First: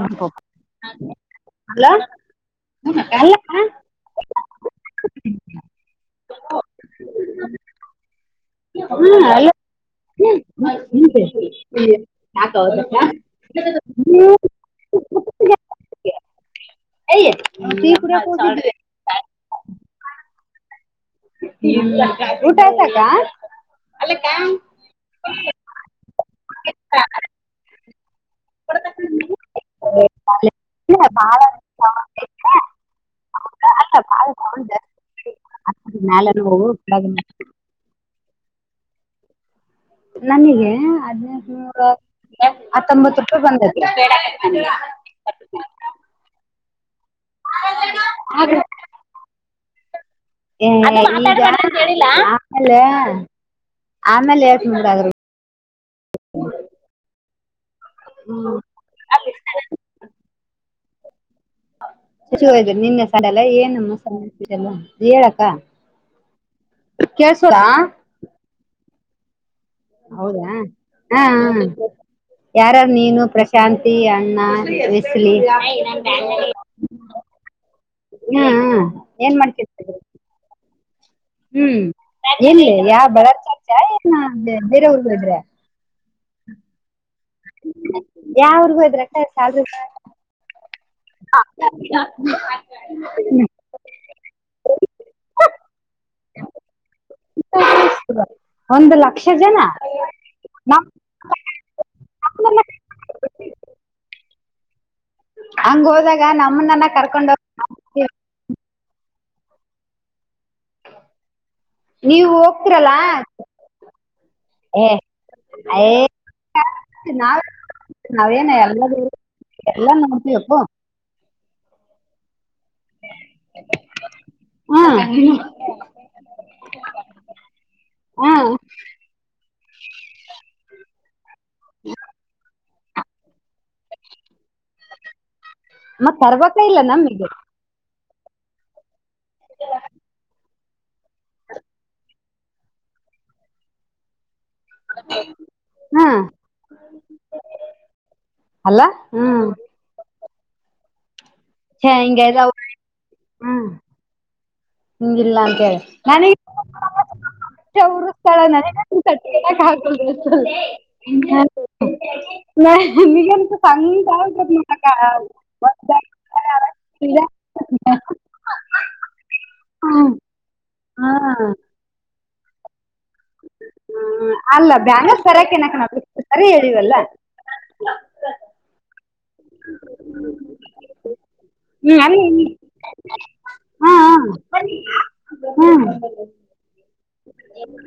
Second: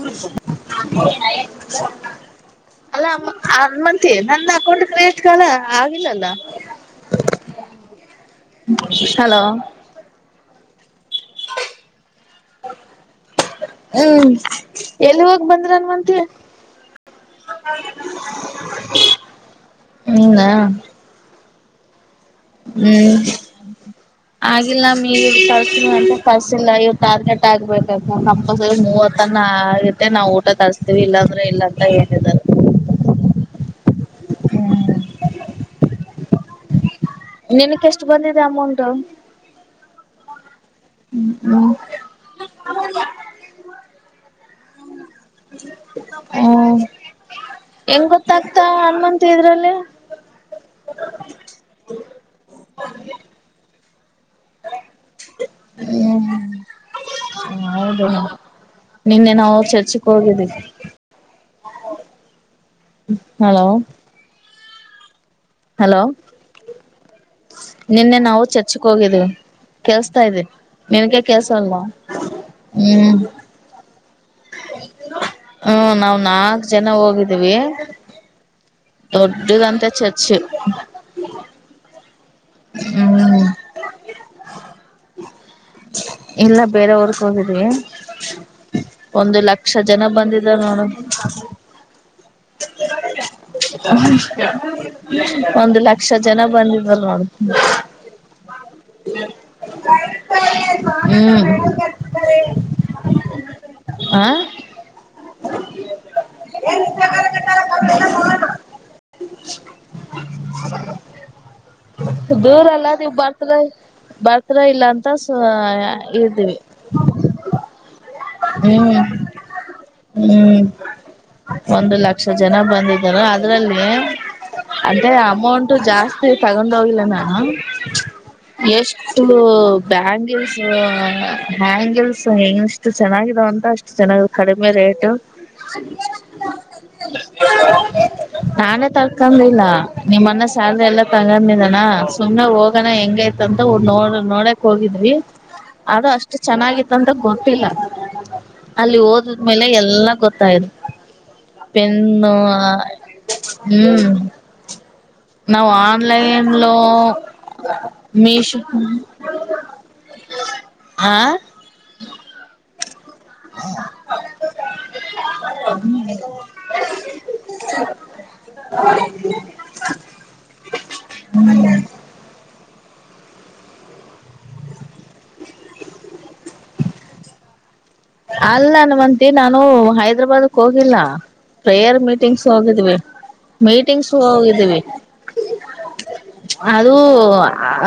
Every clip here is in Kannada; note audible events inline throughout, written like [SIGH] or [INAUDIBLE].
ಅಲ್ಲ ಅಲ್ಲ ಹಲೋ ಹನುಮಂತಿ ನಂದ ಅಕೌಂಟ್ ಕ್ರಿಯೇಟ್ ಕಾಲ ಆಗಿಲ್ಲಲ್ಲ. ಹಲೋ. ಸಾಕ ಅವ [INAUDIBLE] ಹ್ಮ್ ಎಲ್ಲಿ ಹೋಗ ಬಂದ್ರದ್ರಿ. ಹನುಮಂತಿ? ಟೀ ಕುಡಿಯೊಕೊ ಹೋಗಿದ್ವಿ. ನೀನಾ? ಇಂದ. ಹ್ಮ್ ಆಗಿಲ್ಲ ಮಿ ಇವ್ರ್ ಕಳ್ಸ ಅಂತ ಕರ್ಸಿಲ್ಲ ಇವತ್ತುಗ ಹಂಗೇ ಆಗ್ಬೇಕಂತ [UNINTELLIGIBLE] ಕಂಪಲ್ಸರಿ ಮೂವತ್ತನ ಹಾಗುತ್ತೆ ನಾವು ಊಟ ತರಿಸಸ್ತೀವಿ ಇಲ್ಲ, ಬಾಳ ಇಲ್ಲಾಂದ್ರೆ ಇಲ್ಲ ಅಂತ ಹೇಳಿದಾರೆ. ಹೌದ ಅಲ್ಲ ಬಾಳ ಸೌಂಡ್ ಜಾಸ್ತಿ. [INAUDIBLE] ಹತ್ರರು ಮಯ್ಯ್ಲೆಗ್ಲಾವು ಕೆಳಗಿನವು. [UNINTELLIGIBLE] ನಿನಕ್ ಎಷ್ಟು ಬಂದಿದೆ ಅಮೌಂಟ್? ನನಗೆ ಹ್ಮ್ ಹದಿನೆಂಟ್ನೂರು. ಹತ್ತೊಂಬತ್ ರೂಪಾಯಿ ಬಂದೈತಿ. ಹ್ಮ ಹೆಂಗ್ ಗೊತ್ತಾಗ್ತಾ ಹನುಮಂತಿ ಇದ್ರಲ್ಲಿ. ಹಂಗ್ ಮಾತಾಡ್ಬೇಡಾಂತ ಹೇಳ್ಲಿಲ್ಲ. ಆಮೇಲೆ ಹೇಳ್ತಿನಿ ಬೇ ಆದ್ರು ಹೌದ ನಿನ್ನೆ ನಾವು ಚರ್ಚಕ್ ಹೋಗಿದ್ದೀವಿ. ಶುಚಿ ಹ್ದ ನಿನ್ನೆ ಸಡೆಲ್ಲ ಹಲೋ ಏನು ಮೊಸತಲ್ಲ ಹೇಳಕ್ಕ [UNINTELLIGIBLE] ಹಲೋ ಕೇಳ್ಸೋದಾ ನಿನ್ನೆ ನಾವು ಚಾರ್ಚಕ್ ಹೋಗಿದ್ವಿ ಕೆಲ್ಸ್ತಾ ಇದೇ ಹೌದಾ ನಿನ್ಗೆ ಕೆಲ್ಸ ಅಲ್ವಾ? ಯಾರಾರ್ ನೀನು, ಪ್ರಶಾಂತಿ, ಅಣ್ಣ, ವಿಸಿಲಿ, ಎಲ್ಲ ಹೋಗಿದೀವಿ ಹ್ಮ್ ಹ ದೊಡ್ಡದಂತ ಚರ್ಚ್ ಹ್ಮ್ ಎನ್ ಯಾ ಬಡತ್ ಹ್ಮ್ ಚರ್ಚ ಏನ ಬೇರೆವ್ರ ಬಿೇಡ್ರೆ [UNINTELLIGIBLE] ಇಲ್ಲ ಬೇರೆವರ್ಗೆ ಹೋಗಿದ್ವಿ ಯಾವ ಊರ್ಗ್ ಹೋದ್ರಕ್ಕ ಒಂದು ಲಕ್ಷ ಜನ ಬಂದಿದ್ದಾರ್ ನೋಡು? ಹ [INAUDIBLE] ಒಂದು ಲಕ್ಷ ಜನ ಬಂದಿದರ್ ನೋಡು ಒಂದು ಲಕ್ಷ ಜನ? ನಮ್ ಹ್ಮ್ ಆ ಹಂಗ ಹೋದಾಗ ನಮ್ಮನನ್ನ ಕರ್ಕೊಂಡೋಗ ನೀವು ದೂರಲ್ಲ ಹೋಗ್ತಿರಲ್ಲ ನೀವ ಬರ್ತರೇ ಬರ್ತ್ರ ಇಲ್ಲ ಏ ಅಂತ ಸುಮ್ನೆ ಏ ಇರ್ತೀವಿ ನಾವ್ ನಾವೇನ ಎಲ್ಲ ಎಲ್ಲ ನೋಡ್ತಿವಿ ಅಪ್ಪು ಹ್ಮ್ ಒಂದು ಲಕ್ಷ ಜನ ಬಂದಿದರು ಅದ್ರಲ್ಲಿ ಹ್ಮ್ ಅದೆ ಅಮೌಂಟ್ ಜಾಸ್ತಿ ತಗೊಂಡ್ ಹೋಗಿಲ್ಲ ನಾನು. ಹ್ಮ್ ಎಷ್ಟು ಬ್ಯಾಂಗಲ್ಸ್ ಹ್ಯಾಂಗಲ್ಸ್ ಎಷ್ಟ ಎಷ್ಟು ಚೆನ್ನಾಗಾಗಿದವೇ ಅಂತ ಅಷ್ಟು ಚೆನ್ನಗ್ ಇದಾ ಕಡಿಮೆ ರೇಟ್ [INAUDIBLE] ಮತ್ ತರ್ಬೇಕ ಇಲ್ಲ ನಮಗೆ ನಾನೇ ತರ್ಕೊಂಡಿಲ್ಲ ನಿಮ್ಮನ್ನ ಸ್ಯಲ್ರಿ ಎಲ್ಲ ತಗೊಂಡ ಸುಮನೆ ಹೋಗೋಣ ಹೆಂಗಯತ ಅಂತ ನೋ ನೋಡಕ್ ಹೋಗಿದ್ವಿ ಅದು ಹ್ಮ್ ಅಷ್ಟು ಚೆನ್ನಾಗಿತ್ತ ಅಂದ ಗೊತ್ತಿಲ್ಲ ಅಲ್ಲ ಅಲ್ಲಿ ಹ್ಮ್ ಓದದ್ಮೇಲೆ ಎಲ್ಲಾ ಗೊತ್ತಾಯತ್ ಛೆ ಹಿಂಗ ಪೆನ್ನ್ನು ಇದಾವ ಹ್ಮ್ ಹ್ಮ್ ಇಲ್ಲಾ ನಾವು ಅಂತೇಳಿ ನ ಉ್ತಾಳ ನ ಹಾಕ [UNINTELLIGIBLE] ನ ನಿಗನು ಚಲಿಾವದ [UNINTELLIGIBLE] [UNINTELLIGIBLE] ಹ [INAUDIBLE] ಹ್ಮ ಹಾ ಹ್ಮ ಅಲ್ಲ ಬ್ಯಾಂಗಲ್ ಸರಿಯಕ ಏನಕ ನ ಸರಿ ಹೇಳಿವವಲ್ಲ ಅಲ್ಲಾನ ನಾನು ಹೈದ್ರಾಬಾದಕ್ ಹೋಗಿಲ್ಲ ಪ್ರೇಯರ್ ಹ್ಮ್ ಅಲ್ಲಿ ಮೀಟಿಂಗ್ಸ್ ಹೋಗಿದ್ವಿ. ಮೀಟಿಂಗ್ಸ್ ಹೋಗಿದ್ದೀವಿ. ಹ್ಮ್ ಅದು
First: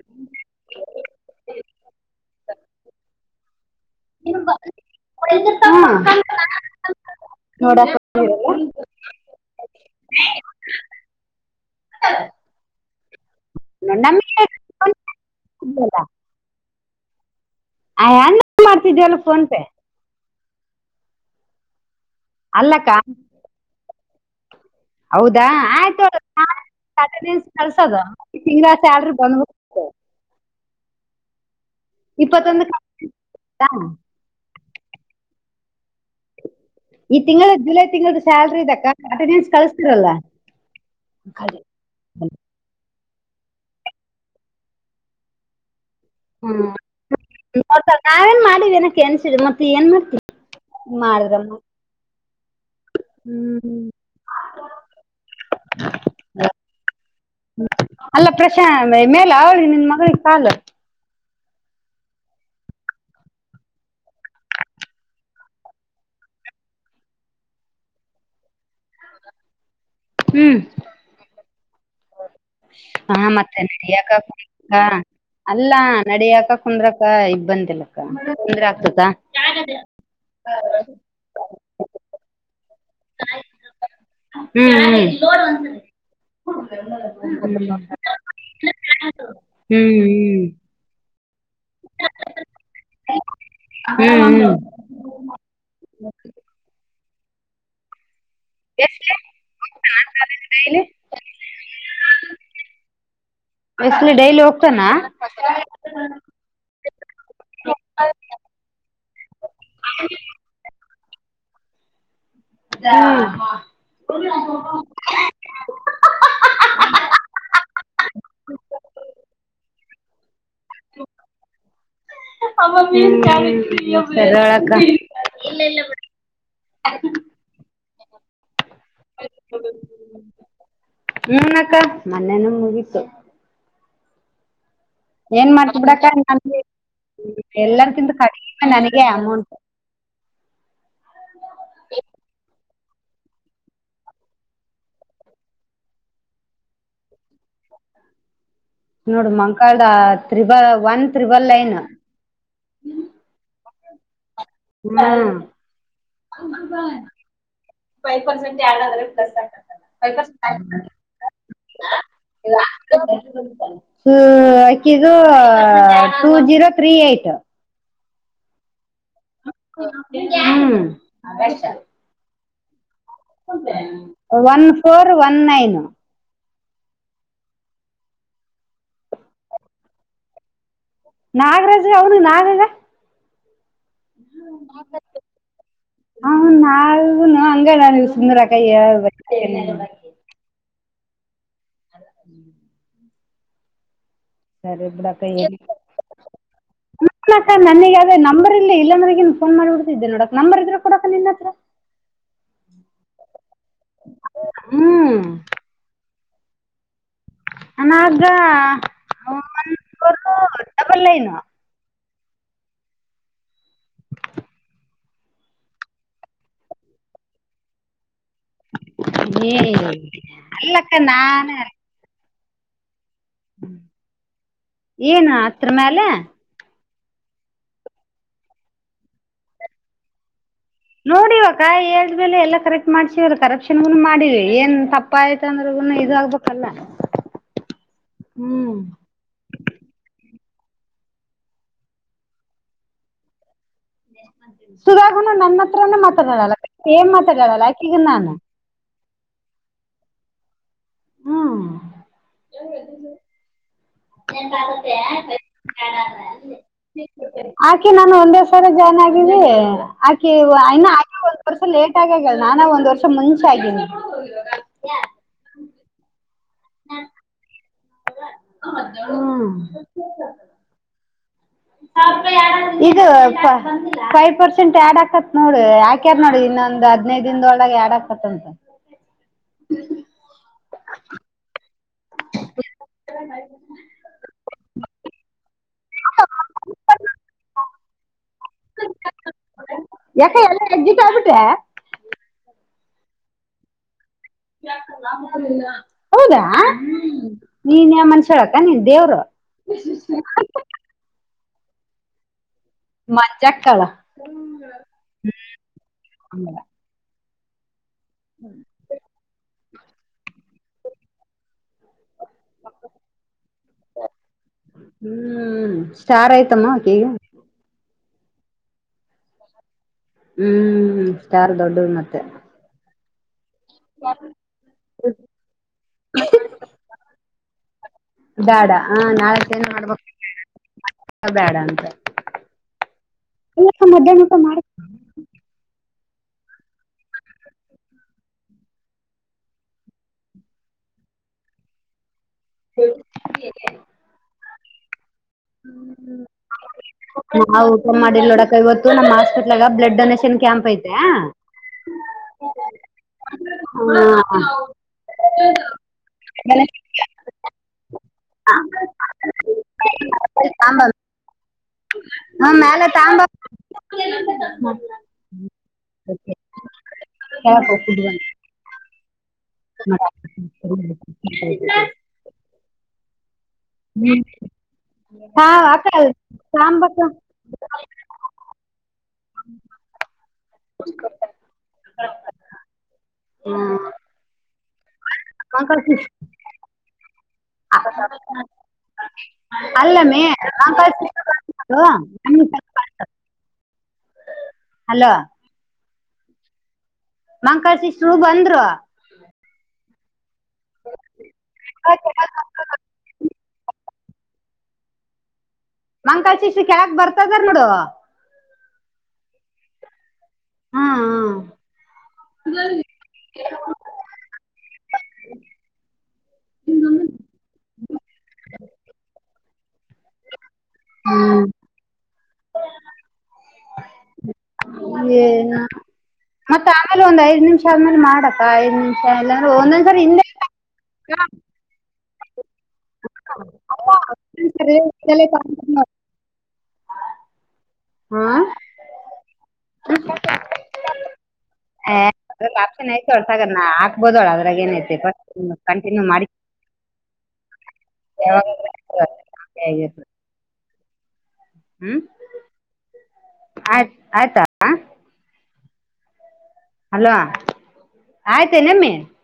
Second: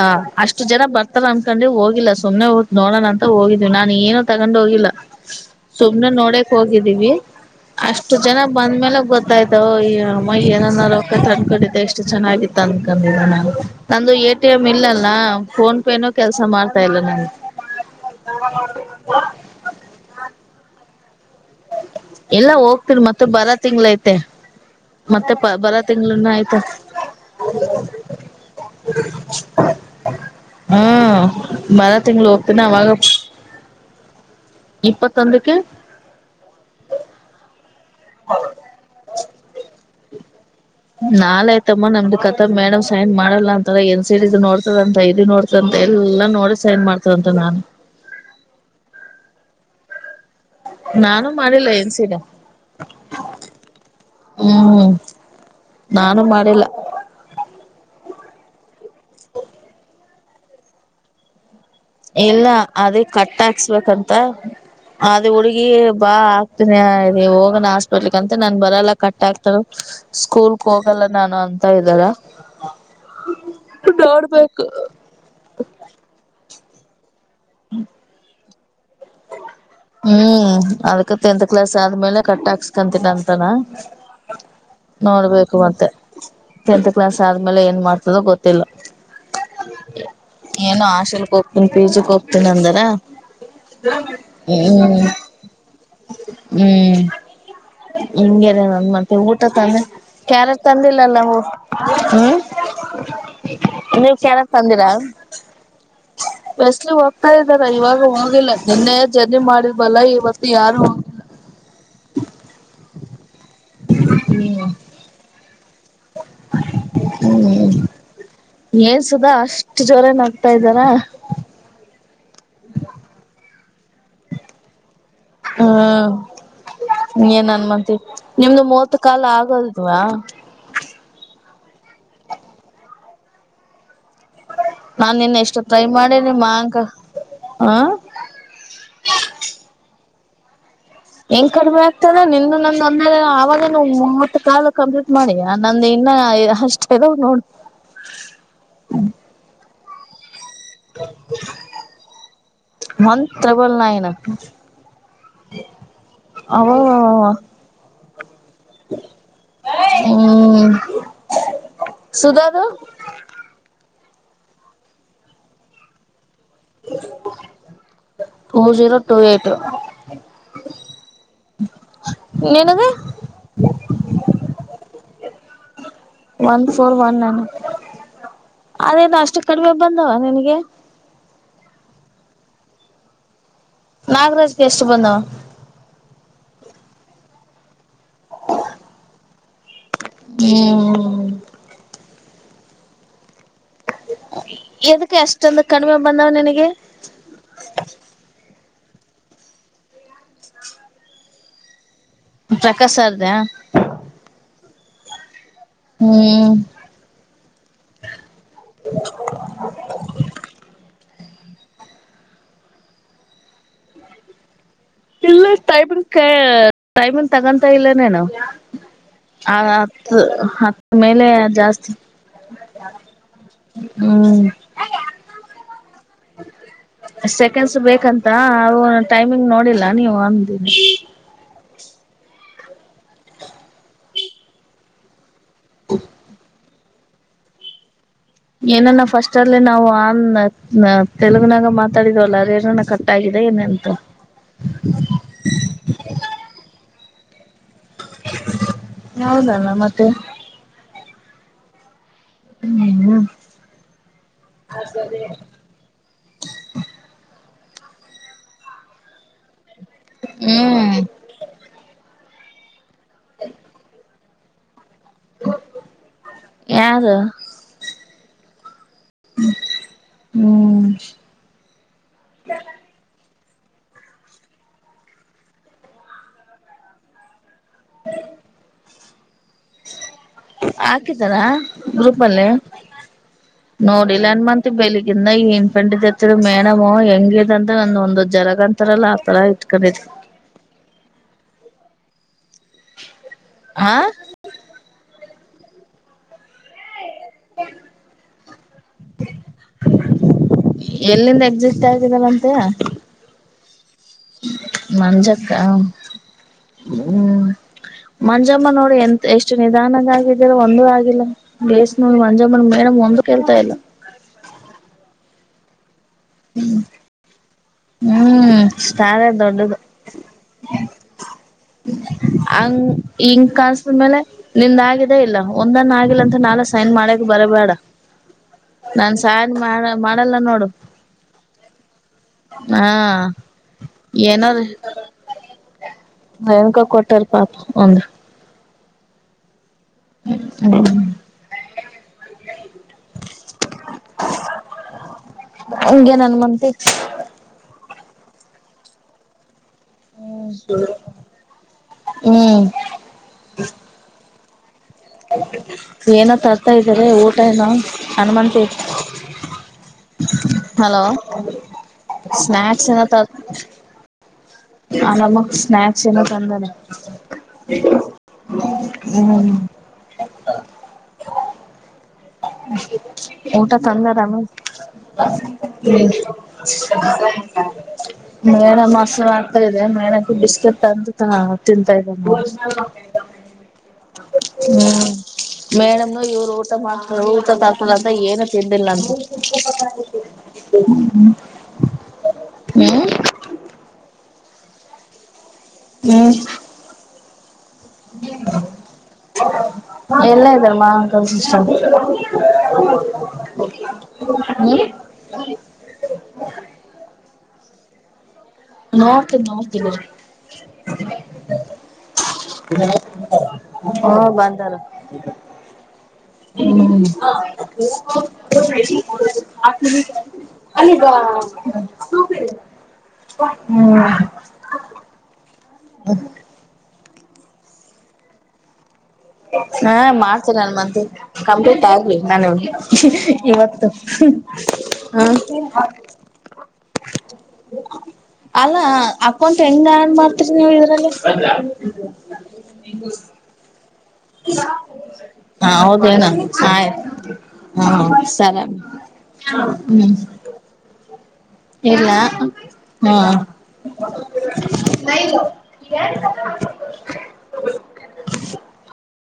ಅ ಅಷ್ಟು ಜನ ಬರ್ತಾರ ಅನ್ಕೊಂಡ್ರೆ ಹೋಗಿಲ್ಲ ಸುಮ್ಮ್ನೆ ಹೋಗದ ನೋಡೋಣ ಅಂತ ಹೋಗಿದ ಇದು ನಾನು ಏನು ತಗೊಂಡ್ ಹೋಗಿಲ್ಲ. ಒ [UNINTELLIGIBLE] ಸುಮ್ನೆ ನೋಡಕ್ ಹೋಗಿದ್ದೀವಿ. ನೋಡಕ್ ಅಷ್ಟು ಜನ ಬಂದ ಮೇಲೆ ಗೊತ್ತಾಯ್ತವು ಈ ಮೈ ಏನರೋಕ ತಂದ್ಕೊಂಡಿದ್ದೆ ಎಷ್ಟು ಚೆನ್ನಾಗಿತ್ತು ತಂದ್ಕಂಡಿಲ್ಲ ನ ನಂದು ಎ. ನಮಗೆ ಟಿ. ಎಂ ಇಲ್ಲಲ್ಲ ಫೋನ್ ಪೇನೂ ಕೆಲಸ ಮಾಡ್ತಾ ಇಲ್ಲ ನನ್ಗೆ ಐ ಅಣ್ಣ ಮಾಡ್ತಿದವಲ್ಲ ಫೋನ್ ಪೇ ಮ [INAUDIBLE] ಎಲ್ಲಾ ಅಲ್ಲಕ್ಕ ಹೋಗ್ತಿವ್ ಮತ್ತ ಬಾರ್ ತಿಂಗ್ಳ ಐತೆ ಮತ್ತೆ ಹೌದಾ ಪ ಬರ ಆಯ್ತು ತಿಂಗ್ಳನ ಆಯ್ತ ಕಳ್ಸೋದತ್ತೆ ತಿಂಗಗಳ ಸ್ಯಲ್ ಬಂದ್ಬ [UNINTELLIGIBLE] ಹ್ಮ ಬಾರ ತಿಂಗಗಳು ಹೋಗ್ತೀನೀ ಇಪ್ಪತ್ತೊಂದು ಅವಾಗ ಇಪ್ಪತ್ತೊಂದಕ್ಕೆ. ಈ ತಿಂಗಳ ಜುಲೈ ತಿಂಗಳದ ಸ್ಯಲ್ರಿ ಇದಕ್ಕ ಅಟೆಂಡೆನ್ಸ್ ಕಳಸ್ತಿರಲ್ಲ. ನಾಳೆ ಆಯ್ತಮ್ಮ ನಮ್ದು ಕಥಾ ಮೇಡಮ್ ಸೈನ್ ಮಾಡಲ್ಲ ಅಂತ ಎನ್ ಸಡ್ ಇದು ನೋಡ್ತದ ಅಂತ ಇದು ನೋಡ್ ಎಲ್ಲಾ ನೋಡಿ ಹ್ಮ್. ಸೈನ್ ಮಾಡ್ತದಂತೆ ನಾನು ನೋಡ್ತಾರೆ. ನಾವೇನ್ ಮಾಡೀವಿ ಏನ್ ಕೇನ್ಸಿ ಮತ್ತ ಏನ್ ಮಾಡ್ತೀವಿ ನಾನು ಮಾಡಿದ್ರಮ್ಮ ಮಾಡಿಲ್ಲ ಏನ್ಸನಾ ಹ್ಮ್ ಹ್ಮ್ ನಾನು ಮಾಡಿಲ್ಲ? ಅಲ್ಲ ಪ್ರಶಾಂತ್ ಮೇಲೆ ಅವಳಿಗೆ ನಿನ್ ಮಗಳಿಗೆ ಕಾಲು ಇಲ್ಲ ಅದೇ ಕಟ್ ಹಾಕ್ಸ್ಬೇಕಂತ. ಅದ ಹುಡ್ಗಿ ಬಾ ಆಗ್ತನಿ ನೀ ಹೋಗಣ ಹಾಸ್ಪೆಟ್ಲ್ಕ್ ಅಂತ ನಾನ್ ಬರಲ್ಲ ಕಟ್ಟ ಆಕ್ತ ಹ್ಮ್ ಸ್ಕೂಲ್ಕ್ ಹೋಗಲ್ಲ ನಾನು ಅಂತ ಇದಾರ ಹಾ ಮತ್ತೆ ನಡೆಯಕ [UNINTELLIGIBLE] ಅಲ್ಲಾ ನಡಿಯಕ ಕುಂದ್ರಕ್ಕ ಇಬ್ಬಂತಿಲ್ಲಕ್ಕ ಕುಂದ್ರ ಆಗ್ತದ ಹ್ಮ್ ಅದ್ಕ ಟೆಂತ್ ಕ್ಲಾಸ್ ಆದ್ಮೇಲೆ ಕಟ್ ಹಾಕ್ಸ್ಕಂತಿನ ಅಂತನ ಹ್ಮ್ ನೋಡ್ಬೇಕು ಮತ್ತೆ ಟೆಂತ್ ಕ್ಲಾಸ್ ಹ್ಮ್ ಆದ್ಮೇಲೆ ಏನ್ ಮಾಡ್ತಳೋ ಗೊತ್ತಿಲ್ಲ? ಹ್ಮ್ ಏನು ಹಾಶೆಲ್ಕ್ ಹೋಗತೀನಿ ಪಿ. ಜಿಕ್ ಹೋಗ್ತೀನ ಅಂದಾರ ಹ್ಮ್ ಹ್ಮ್ ಹೆಂಗೆ ಮತ್ತೆ ಎಷ್ಟ ಊಟತಾನೇ ಕ್ಯಾರೆಟ್ ಡೈಲಿ ತಂದಿಲ್ಲಲ್ಲ ಊ ಹ್ಮ್ ಎಸ್ಲಿ ನೀವು ಡೈಲಿ ಕ್ಯಾರರ್ ಹೋಗ್ತಾನ ತಂದಿರಾ? ಬಸ್ಲಿ ಹೋಗ್ತಾ ಇದ್ದಾರ ಇವಾಗ ಹೋಗಿಲ್ಲ ನಿನ್ನೆ ಜರ್ನಿ ಮಾಡಿದ್ಬಲ್ಲ ಇವತ್ತು ಯಾರು ಹೋಗ ಹ್ಮ್ ಹ್ಮ್ ಏನ್ ಸುದಾ ಅಷ್ಟು ಜೋರ ನ ತ ಇದಾರಾ? ಹಳ [UNINTELLIGIBLE] ಹ್ಮ ಏನ್ ಅನ್ಮಂತಿ ನಿಮ್ದು ಮೂವತ್ ಕಾಲ ಆಗಲ್ದವಾ ಹ್ಮ ಅಕ್ಕ ಮೊನ್ನೆನೇ ಮುಗಿತ್ತು ನಾನ್ ನಿನ್ ಏನ್ ಎಷ್ಟು ಮಾಡ್ತ ಟ್ರೈ ಬಿಡಕ ಮಾಡೀನಿ ಮಾಂಕ ಹ ಎಲ್ಲರಕ್ಕಿಂತ ನನಿಗೆ ಕಡಿಮೇ ನನಗೆ ಅಮೌಂಟ್ ಹೆಂಗ್ ಕಡಿಮೆ ಆಗ್ತದೆ ನೀನಂದು ನಂದು ಅವಾಗ ಮೂವತ್ ಕಾಲ ಕ ಮಾಡಿಯ ನಂದು ಇನ್ನ ಅಷ್ಟ ಅದವ ನೋಡು ನೋಡ ಮಂಕಾಳದ ತ್ರಿಬಲ್ ಒನ್ ತ್ರಿಬಲ್ ಲೈನ್ ಮಂತ್ರ [UNINTELLIGIBLE] ಬಲ್ ನನ ಹಾ.... ಫೈವ್ ಪರ್ಸೆಂಟ್ ಆಯರ್ [INAUDIBLE] ಪ್ಲಸ್ ಆಗ್ತಲ್ಲ ಹ್ಮ್ ೈರ್ ಇಲ್ಲ ಸುಧಾದು [UNINTELLIGIBLE] ಹ್ಮ್ ಹಾಕ್ಕಿದು two zero three eight tour zero two eight. ಹ್ಮ್ ನಿನೀಗ? One four one nine. One four one ನನ್ ಅದೇನು ಅಷ್ಟು ಕಡಿಮೆ ಬಂದವ ನಿನಗೆ. ನಾಗರಾಜ ಅವರು ನಾಗರ ನಾಗರಾಜ್ಗ್ ಎಷ್ಟು ಬಂದಾವ? ಹ ನಾನು ಹಂಗ ನವು ಸುಂದರ ಕೈ [UNINTELLIGIBLE] [INAUDIBLE] [INAUDIBLE] ಸರಿ ಎದಕ್ಕೆ ಎಷ್ಟೊಂದು ಕಡಿಮೆ ಬಂದಾವ ನಿನಗೆ? ಹ ಅಕ್ಕ ನನಗದೇ ನಂಬರ್ ಇಲ್ಲಿ ಇಲ್ಲಂದ್ರಗನ್ ಫೋನ್ ಮಾಡಿಡ್ದ್ದೆ ನೋಡಕ್ ನಂಬರ್ ಇದ್ರ ಕೊಡಕಕ್ ನಿನ್ನ ಹತ್ರ. ಪ್ರಕಾಶ ಸರ್ ದಾ ಹ್ಮ್. ಹ್ಮ್. ಅಣ್ಣ ಅದ ಒನ್ ಫೋರ್ ಡಬಲ್ ನೈನ್ ಇಲ್ಲ ಟೈಮಿಂಗ್ ಟೈಮಿಂಗ್ ತಗೊಂತ ಇಲ್ಲನೆೇನ ಅವ್ನು ಆ ಏ ಹತ್ತು ಅಲ್ಲಕ್ಕ ಹತ್ತು ಮೇಲೆ ನಾನ ಜಾಸ್ತಿ ಹ್ಮ್. ಏನು ಹತ್ರ ಮೇಲೆ ಸೆಕೆಂಡ್ಸ್ ಬೇಕಂತ ಅವು ಟೈಮಿಂಗ್ ನೋಡಿಲ್ಲ ನೀವು ಅಂದ ನೋಡಿವಕ್ಕ ಹೇಳ್ಮೇಳೆ ಎಲ್ಲಾ ಕರೆಕ್ಟ್ ಮಾಡ್ಸವ ಕರೆಪ್ಕ್ಷನ್ಗನು ಮಾಡಿ ಏನ್ ತಪ್ಪ ಆಯತು. ಅಂದ್ರುನೂ ಇದ ಆಗ್ಬೇಕಲ್ಲ. ಏನೇನೋ ಫಸ್ಟ್ ಅಲ್ಲಿ ನಾವು ಆನ್ ತೆಲುಗುನಾಗ ಮಾತಾಡಿದ್ವಲ್ಲ ಅದೇನಾನ ಕಟ್ ಆಗಿದೆ ಏನ ಅಂತ. ಸುಾಗನು ನನ್ನ ಹತ್ರನ ಮಾತಾಡಲ್ಲ ಏಮ್ ಮಾತಾಡೆಲ್ಲ ಯಾಕೆ ಹೌದಲ್ಲ ಮತ್ತೆ. ಹ್ಮ್ ನಂದ ಆಗುತ್ತೆ. ಆಕೆ ನಾನು ಒಂದೇ ಸರೆ ಜಾಯ್ನ್ ಆಗಿವಿ. ಆಕೆ ಇನ್ನು ಹ್ಮ್ ಆಕೆ ಒಂದ್ ವರ್ಷ ಲೇಟ್ ಆಗಾಗಲ್ಲ ನಾನ ಒಂದ್ ವರ್ಷ ಮುಂಚೆ ಆಗನಿ. ಯಾರು ಹ್ಮ್. ಹ್ಮ್. ಇದು ಪೈಪ್ ಪರ್ಸೆಂಟ್ ಆಡ್ ಆಕತತ್ ನೋಡ ಯಾಕ್ಯಾರ್ ನೋಡಿ ಇನ್ನೊಂದ್ ಹದಿನೈದ ದಿನದೊಳಗ ಒಳಗ್ ಆ್ಯಡ್ ಅಕ್ಕೆತ್ ಅಂತ. ಹಾಕಿದ್ದಾರಾ? ಗ್ರೂಪ್ ಅಲ್ಲೇ ನೋಡಿಲ್ಲ ಅನ್ ಮತ್ ಬೆಳಿಗ್ಗೆ ಇಂದ ಏನ್ ಪಂಡಿದತಿ ಮೇರಮ ಹೆಂಗಿದ ಅಂತ ಒಂದ ಒಂದು ಜರಗ ಅಂತಾರಲ್ಲ ಆತರ ಇಟ್ಕೊಂಡಿದ. ಕ ಎಲ್ಲ ಎಕ್ಜಿಟ್ ಆಗಬಿಟ್ಟೆ? ಹಾ ಹೌದಾ ಹ್ಮ್ ನೀನ್ಯ ಮನುಷ್ಯಾಳ ಅಕ್ಕ ನೀನ್ ದೇವ್ರು. ಎಲ್ಲಿಂದ ಎಕ್ಸಿಟ್ ಆಗಿದಲ್ಲ ಅಂತೆ. ಮಚ್ಚಾ ಕಲ್ಲ ಮಂಜಕ್ಕ ಹ್ಮ್. ಮಂಜಮ್ಮ ನೋಡಿ ಎಂತ ಎಷ್ಟು ನಿಧಾನದಾಗಿದಾಳೆ ಒಂದೂ ಆಗಿಲ್ಲ ಬೇಸ್ ನೋಡ ಮಂಜಮ್ಮ ನಮ್ಮ ಮನಿಯಾಗ ಒಂದು ಕೆಲಸ ಇಲ್ಲ. ಹ್ಮ್ ಸ್ಟಾರ್ ಆಯ್ತಮ್ಮ ಆಕೆ ಹ್ಮ್ ಸ್ಟಾರೇ ದೊಡ್ಡದು. ಹ್ಮ್. ಸ್ಟಾರ್ ದೊಡ್ಡದು ಮತ್ತೆ ಹಂಗ ಹಂಗ ಕೆಲಸದ ಮೇಲೆ ನಿಂದ ಆಗಿದ್ದೇ ಇಲ್ಲ ಒಂದನ್ನ ಆಗಿಲ್ಲ ಅಂತ ನಾಳೆ ಸೈನ್ ಮಾಡ್ಯಕ್ ಬರಬೇಡ. ಬ್ಯಾಡ ಹ ನಾನ್ ನಾಳಕ್ ಸೈನ್ ಏನ್ ಮಾಡ ಮಾಡ್ಬೇಕ ಮಾಡಲ್ಲ ನೋಡು. ಬ್ಯಾಡ ಅಂತ ಹಾ ಇಲ್ಲಕ್ಕ ಮಧ್ಯಾಹ್ನ ಊಟ ಏನಾರ ಮಾಡ ಏನ್ಕ ಕೊಟ್ಟಾರ ಪಾಪ ಒಂದ್ ಹ್ಮ ಹ್ಮ್ ಹಂಗೆ ನನಗ್ ಮನ್ಸಿಗ್ ನಾವು ಊಟ ಮಾಡಿಲ್ಲ್ ನೋಡಕ್ಕಾ ಇವತ್ತು ನಮ್ಮ ಹಾಸ್ಪಿಟ್ಲ್ ಬ್ಲಡ್ ಡೊನೇ ಸನ್ ಕಂಪ್ ಐತೆ ಹ್ಮ್ ಏನ ತರ್ತಾ ಇದ್ದಾರೆ ಊಟ ಏನೋ ಹನುಮಂತಿ ಹ [INAUDIBLE] ಹಾ ಮ್ಯಾಲ ಸ್ನಾಯಕ್ಸ್ ಏನೋ [INAUDIBLE] ಆ ನಮ್ಮಕ್ ಸ್ನಾಯಕ್ಸ್ ಏನ ತಂದಾನ ಹ್ಮ್ ಹರಿ [UNINTELLIGIBLE] [UNINTELLIGIBLE] ಊಟ ತೊಂದಾರಾಮ ಹಾ ಅಕ್ಕ ಹ್ಮ ಸಾಂಬಕ್ಕ ಮೇಣ ಮಸಾಲ ಆಗ್ತಾ ಇದೆ ಮೇಣಕ್ಕ ಬಿಸ್ಕೆಟ್ ಅಂತ ತಿಂತಾ ಇದ [UNINTELLIGIBLE] ಹ್ಮ ಹ್ಮ್ ಸಿಸ್ ಮೇಡಮ ಇವರು ಊಟ ಮಾಡ್ ಊಟಕ್ ಅಕಿಲ್ಲ ಅಂತ ಏನು ತಿಂದಿಲ್ಲಂತ [UNINTELLIGIBLE] ಹ್ಮ್ ಹಾ ಹಲೋ ಹ್ಮ್ ಮಂಕಳ್ ಸಿಸ್ಟ್ರು ಬಂದ್ರು ಎಲ್ಲಾ ಇದ್ದಾರಮ್ಮ ಮಾಂಕಾಳ್ ಸಿಸ್ಟ್ರ್ ಹ್ಮ ಮಂಕಾಳ್ ಸಿಸ್ಟ್ರ್ ಕೆಳಗ್ ಬರ್ತ ಇದರ್ ನೋಡ ನೋಡ್ತಿನ್ ನೋಡ್ತನೀ ಹ್ಮ್ ಹ್ಮ ಬಂದರ ಹ್ಮ್ [INAUDIBLE] ಅಲ್ಲಿಗ ಹ್ಮ್ ಹ್ಮ್ ಏನಾ... ಹ್ಮ ಮತ್ತ ಆಮೇಲೆ ಒಂದು ಐದ ನಿಮಿಷ ಆದ್ಮೇಲೆ ಮಾಡಕ್ಕಾ ಐದ ನಿಮಿಷ ಮ ಎಲ್ಲ್ರರು ಹಾ ಒಂದೊಂದ್ಸರಿ ಹಿಂದೆ ಮಾಡ್ತೀನಿ ನನ್ ಮಂತ್ ಕಂಪ್ಲೀಟ್ ಆಗ್ಲಿ ನಾನು ಇವತ್ತು ಹ್ಮ ಹಾ ಅಲ್ಲ ಅಪ್ ಕವನ್ಟ್ ಹೆಂಗ ಏನ್ ಮಾಡ್ತರಿ ನೀವ್ ಇದ್ರಲ್ಲಿ ಲಪ್ಸ ನ ಅರ್ಸನ್ನ ಆ [UNINTELLIGIBLE] ೋದಳ ಅದ್ರಾಗ ಏನೈತೆ ಸ್ಟ್ ಹ ಕಂಟಿನ್ಯೂ ಮಾಡಿ ಹೌದೇನ [UNINTELLIGIBLE] ಆಯ್ತು ಹಾ ಯಾವಾಗ ಸರಿ ಹ್ಮ್ ಹ್ಮ್ ಇಲ್ಲ ಹಾ.. ಆಯ್ತು ಆಯ್ತಾ ಹಲೋ ಆಯ್ತ ನಮ್ಮಿ?